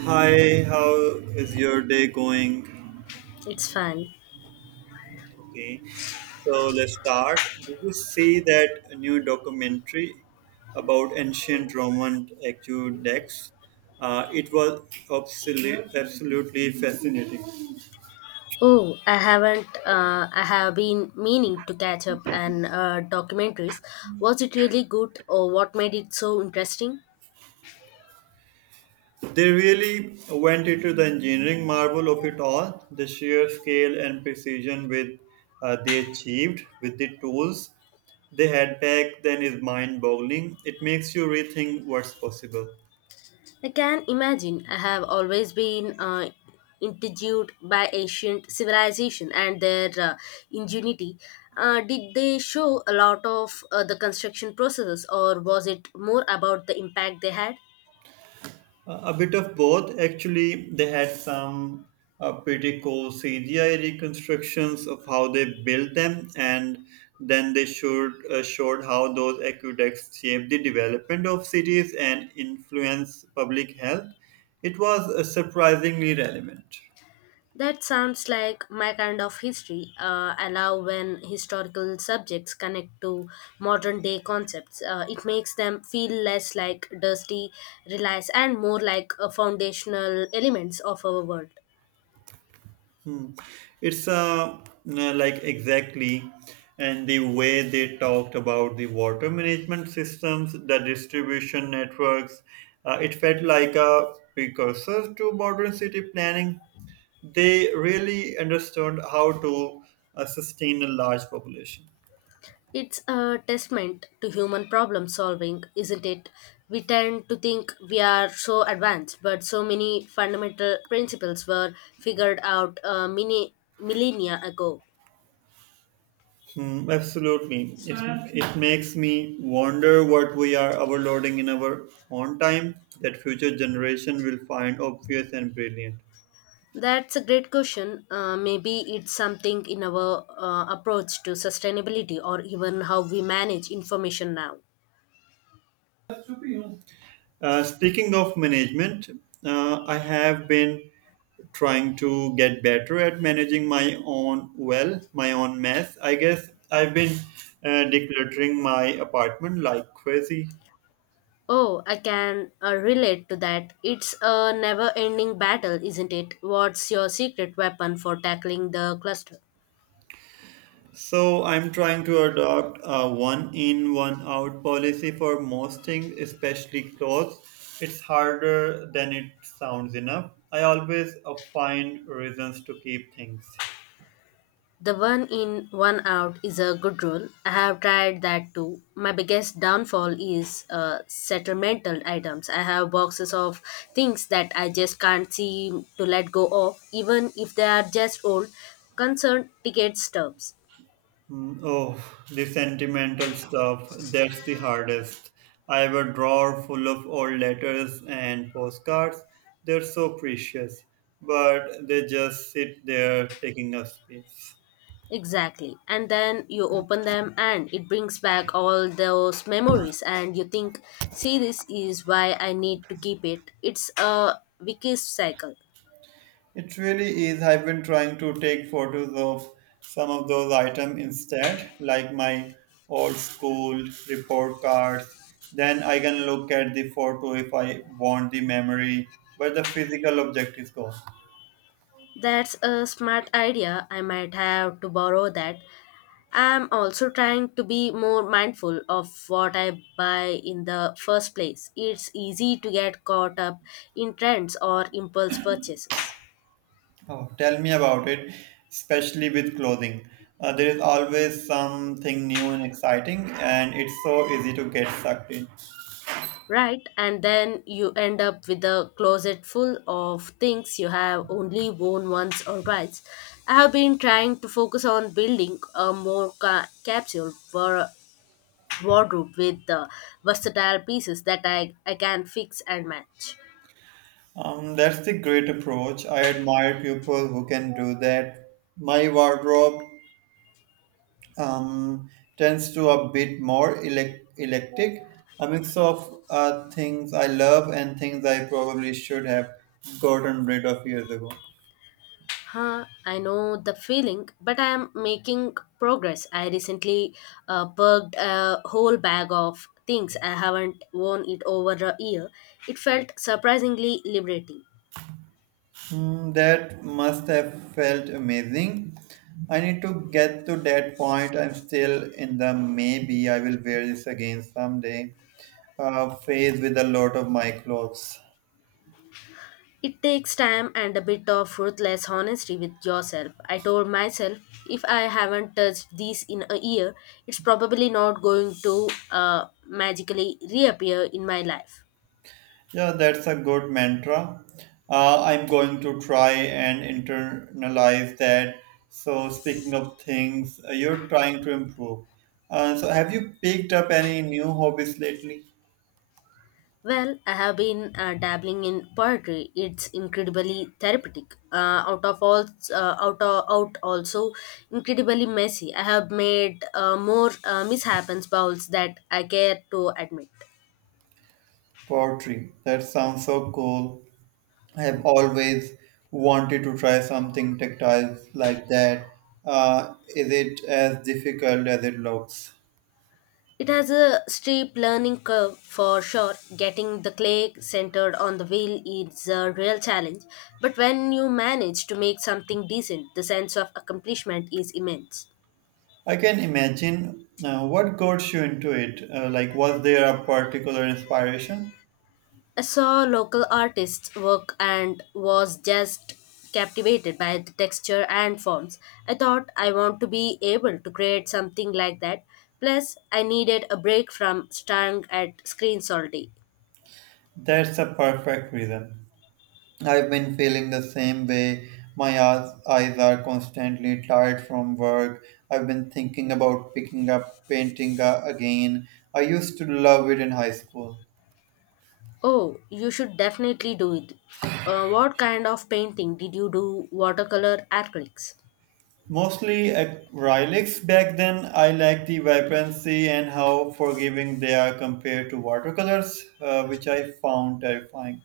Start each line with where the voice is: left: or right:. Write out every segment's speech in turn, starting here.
right: Hi, how is your day going?
left: It's fun.
right: Okay, so let's start. Did you see that new documentary about ancient Roman aqueducts? It was absolutely, absolutely fascinating.
left: Oh, I haven't. I have been meaning to catch up on documentaries. Was it really good, or what made it so interesting?
right: They really went into the engineering marvel of it all, the sheer scale and precision with they achieved with the tools they had back then is mind-boggling. It makes you rethink what's possible.
left: I can imagine. I have always been intrigued by ancient civilization and their ingenuity. Did they show a lot of the construction processes, or was it more about the impact they had?
right: A bit of both. Actually, they had some pretty cool CGI reconstructions of how they built them, and then they showed how those aqueducts shaped the development of cities and influence public health. It was surprisingly relevant.
left: That sounds like my kind of history. I love when historical subjects connect to modern day concepts. It makes them feel less like dusty relics and more like foundational elements of our world.
right: Hmm. It's like exactly, and the way they talked about the water management systems, the distribution networks, it felt like a precursor to modern city planning. They really understood how to sustain a large population.
left: It's a testament to human problem solving, isn't it? We tend to think we are so advanced, but so many fundamental principles were figured out many millennia ago.
right: Hmm, absolutely, it makes me wonder what we are overloading in our own time that future generation will find obvious and brilliant.
left: That's a great question. Maybe it's something in our approach to sustainability or even how we manage information now.
right: Speaking of management, I have been trying to get better at managing my own well, my own mess. I guess I've been decluttering my apartment like crazy.
left: Oh, I can relate to that. It's a never ending battle, isn't it? What's your secret weapon for tackling the cluster?
right: So I'm trying to adopt a one in one out policy for most things, especially clothes. It's harder than it sounds enough. I always find reasons to keep things.
left: The one in, one out is a good rule. I have tried that too. My biggest downfall is sentimental items. I have boxes of things that I just can't seem to let go of, even if they are just old concert ticket stubs.
right: Mm, oh, the sentimental stuff. That's the hardest. I have a drawer full of old letters and postcards. They're so precious, but they just sit there taking up space.
left: Exactly. And then you open them and it brings back all those memories and you think, see, this is why I need to keep it. It's a vicious cycle.
right: It really is. I've been trying to take photos of some of those items instead, like my old school report cards. Then I can look at the photo if I want the memory, but the physical object is gone.
left: That's a smart idea. I might have to borrow that. I'm also trying to be more mindful of what I buy in the first place. It's easy to get caught up in trends or impulse purchases,
right: Oh, tell me about it, especially with clothing. There is always something new and exciting, and it's so easy to get sucked in.
left: right? And then you end up with a closet full of things you have only worn once or twice. I have been trying to focus on building a more capsule wardrobe with the versatile pieces that I can fix and match.
right: That's the great approach. I admire people who can do that. My wardrobe um, tends to a bit more eclectic, a mix of things I love and things I probably should have gotten rid of years ago.
left: Huh, I know the feeling, but I am making progress. I recently purged a whole bag of things I haven't worn it over a year. It felt surprisingly liberating.
right: Hmm, that must have felt amazing. I need to get to that point. I'm still in the maybe I will wear this again someday phase with a lot of my clothes.
left: It takes time and a bit of ruthless honesty with yourself. I told myself if I haven't touched these in a year, it's probably not going to magically reappear in my life.
right: Yeah, that's a good mantra. I'm going to try and internalize that. So, speaking of things, you're trying to improve. Have you picked up any new hobbies lately?
left: Well, I have been dabbling in poetry. It's incredibly therapeutic. Out of all, out of, out also incredibly messy. I have made more mishaps bowls that I care to admit.
right: Poetry. That sounds so cool. I have always wanted to try something tactile like that. Is it as difficult as it looks?
left: It has a steep learning curve for sure. Getting the clay centered on the wheel is a real challenge, but when you manage to make something decent, the sense of accomplishment is immense.
right: I can imagine what got you into it. Was there a particular inspiration?
left: I saw local artists' work and was just captivated by the texture and forms. I thought I want to be able to create something like that. Plus, I needed a break from staring at screens all day.
right: That's a perfect reason. I've been feeling the same way. My eyes are constantly tired from work. I've been thinking about picking up painting again. I used to love it in high school.
left: Oh, you should definitely do it. What kind of painting did you do? Watercolor acrylics?
right: Mostly acrylics back then. I like the vibrancy and how forgiving they are compared to watercolors, which I found terrifying.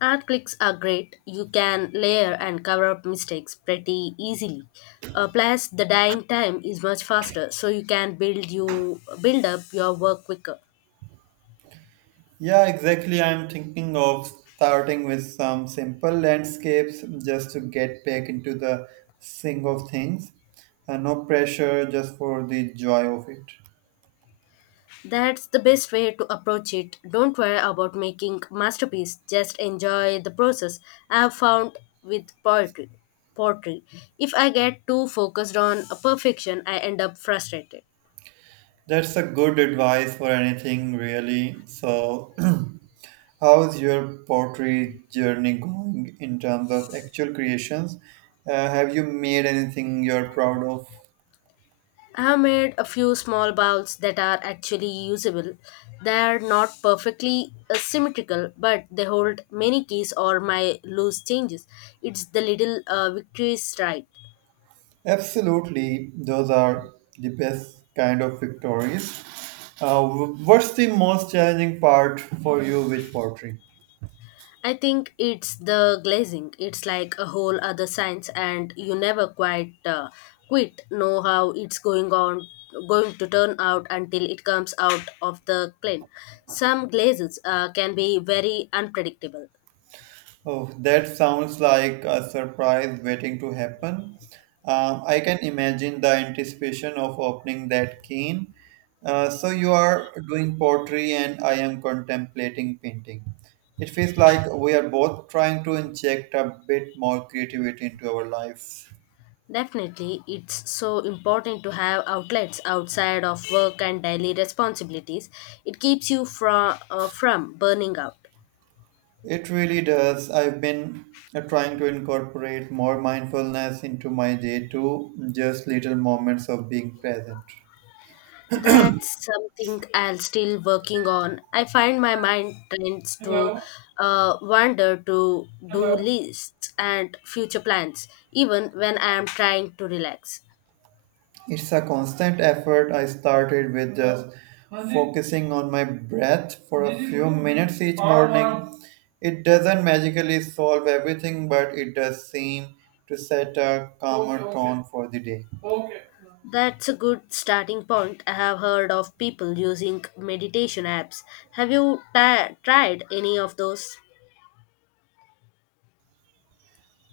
left: Art clicks are great. You can layer and cover up mistakes pretty easily. Plus, the dyeing time is much faster, so you can build up your work quicker.
right: Yeah, exactly. I'm thinking of starting with some simple landscapes just to get back into the swing of things. No pressure, just for the joy of it.
left: That's the best way to approach it. Don't worry about making masterpiece. Just enjoy the process. I've found with poetry. If I get too focused on perfection, I end up frustrated.
right: That's a good advice for anything, really. So, how's your pottery journey going in terms of actual creations? Have you made anything you're proud of?
left: I have made a few small bowls that are actually usable. They are not perfectly symmetrical, but they hold many keys or my loose changes. It's the little victories, right?
right: Absolutely, those are the best kind of victories. What's the most challenging part for you with pottery?
left: I think it's the glazing. It's like a whole other science, and you never quite quit know how it's going to turn out until it comes out of the plane. Some glazes can be very unpredictable.
right: Oh, that sounds like a surprise waiting to happen. I can imagine the anticipation of opening that can. So you are doing pottery and I am contemplating painting. It feels like we are both trying to inject a bit more creativity into our lives.
left: Definitely, it's so important to have outlets outside of work and daily responsibilities. It keeps you from from burning out.
right: It really does. I've been trying to incorporate more mindfulness into my day too, just little moments of being present.
left: That's something I'm still working on. I find my mind tends to
right: Hello,
left: wander to
right: hello.
left: do lists and future plans, even when I am trying to relax.
right: It's a constant effort. I started with just focusing on my breath for a few minutes each morning. It doesn't magically solve everything, but it does seem to set a calmer tone for the day.
left: That's a good starting point. I have heard of people using meditation apps. Have you ti tried any of those?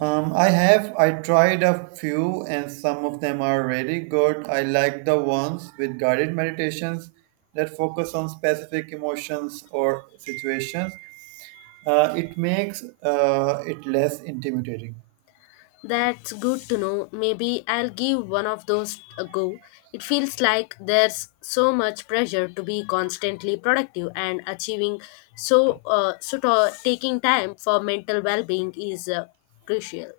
right: I tried a few and some of them are really good. I like the ones with guided meditations that focus on specific emotions or situations. It less intimidating.
left: That's good to know. Maybe I'll give one of those a go. It feels like there's so much pressure to be constantly productive and achieving, so of taking time for mental well-being is crucial.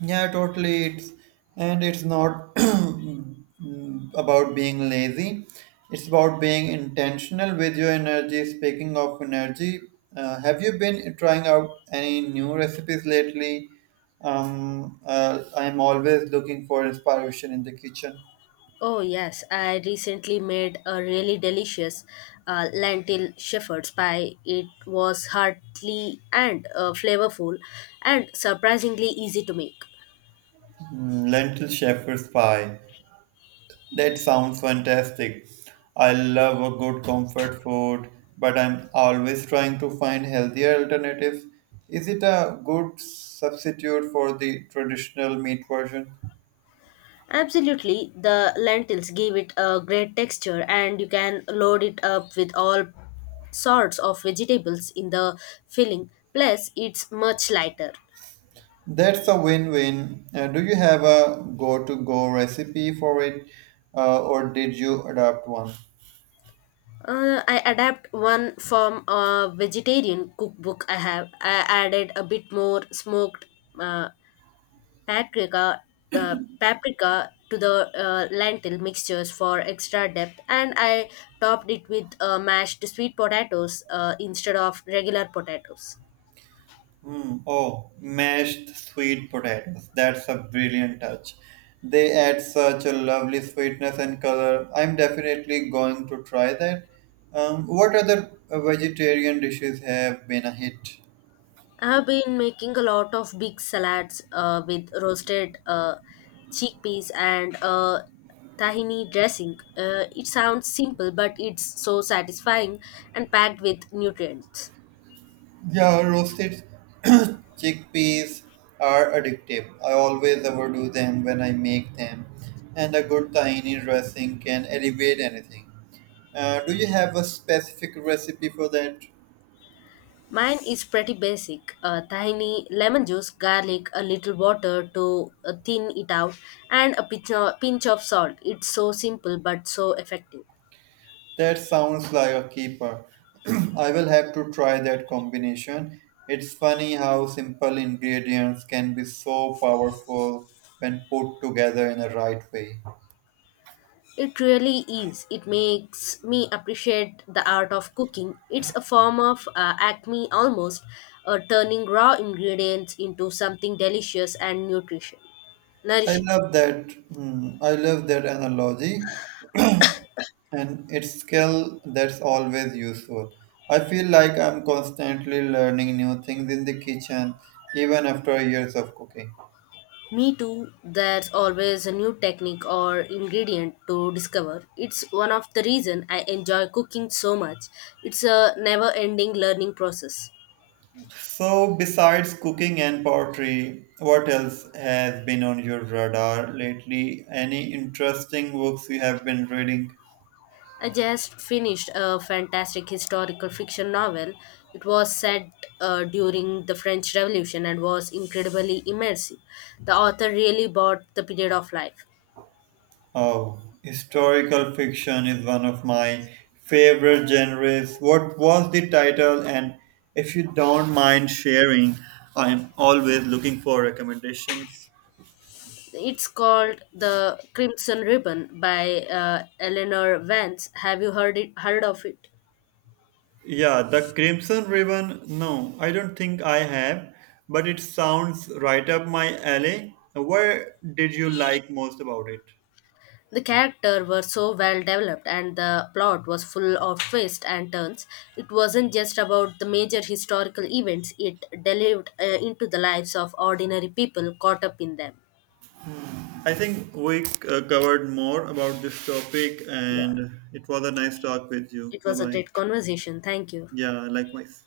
right: Yeah, totally. It's and it's not about being lazy. It's about being intentional with your energy. Speaking of energy, have you been trying out any new recipes lately? I'm always looking for inspiration in the kitchen.
left: Oh yes, I recently made a really delicious lentil shepherd's pie. It was hearty and flavorful, and surprisingly easy to make.
right: Mm, lentil shepherd's pie. That sounds fantastic. I love a good comfort food, but I'm always trying to find healthier alternatives. Is it a good substitute for the traditional meat version?
left: Absolutely, the lentils give it a great texture, and you can load it up with all sorts of vegetables in the filling. Plus, it's much lighter.
right: That's a win-win. Do you have a go-to-go recipe for it, or did you adopt one?
left: I adapt one from a vegetarian cookbook I have. I added a bit more smoked uh, paprika, paprika to the lentil mixtures for extra depth, and I topped it with mashed sweet potatoes instead of regular potatoes.
right: Hmm. Oh, mashed sweet potatoes. That's a brilliant touch. They add such a lovely sweetness and color. I'm definitely going to try that. What other vegetarian dishes have been a hit?
left: I have been making a lot of big salads with roasted chickpeas and tahini dressing. It sounds simple, but it's so satisfying and packed with nutrients.
right: Yeah, roasted chickpeas are addictive. I always overdo them when I make them, and a good tahini dressing can elevate anything. Do you have a specific recipe for that?
left: Mine is pretty basic tahini, lemon juice, garlic, a little water to thin it out, and a pinch of salt. It's so simple but so effective.
right: That sounds like a keeper. I will have to try that combination. It's funny how simple ingredients can be so powerful when put together in the right way.
left: It really is. It makes me appreciate the art of cooking. It's a form of acme almost, turning raw ingredients into something delicious and nutrition.
right: I
left: Nourishing.
right: love that. Hmm, I love that analogy, and it's skill that's always useful. I feel like I'm constantly learning new things in the kitchen, even after years of cooking.
left: Me too, there's always a new technique or ingredient to discover. It's one of the reason I enjoy cooking so much. It's a never-ending learning process.
right: So, besides cooking and pottery, what else has been on your radar lately? Any interesting books you have been reading?
left: I just finished a fantastic historical fiction novel. It was set during the French Revolution and was incredibly immersive. The author really bought the period of life.
right: Oh, historical fiction is one of my favorite genres. What was the title? And if you don't mind sharing, I'm always looking for recommendations.
left: It's called The Crimson Ribbon by Eleanor Vance. Have you heard of it?
right: Yeah, the Crimson Ribbon. No, I don't think I have, but it sounds right up my alley. Where did you like most about it?
left: The characters were so well developed and the plot was full of twists and turns. It wasn't just about the major historical events, it delved into the lives of ordinary people caught up in them.
right: I think we covered more about this topic,
left: Yeah,
right: and it was a nice talk with you.
left: it
right: Bye
left: was a
right: bye.
left: great conversation. Thank you.
right: Yeah, likewise.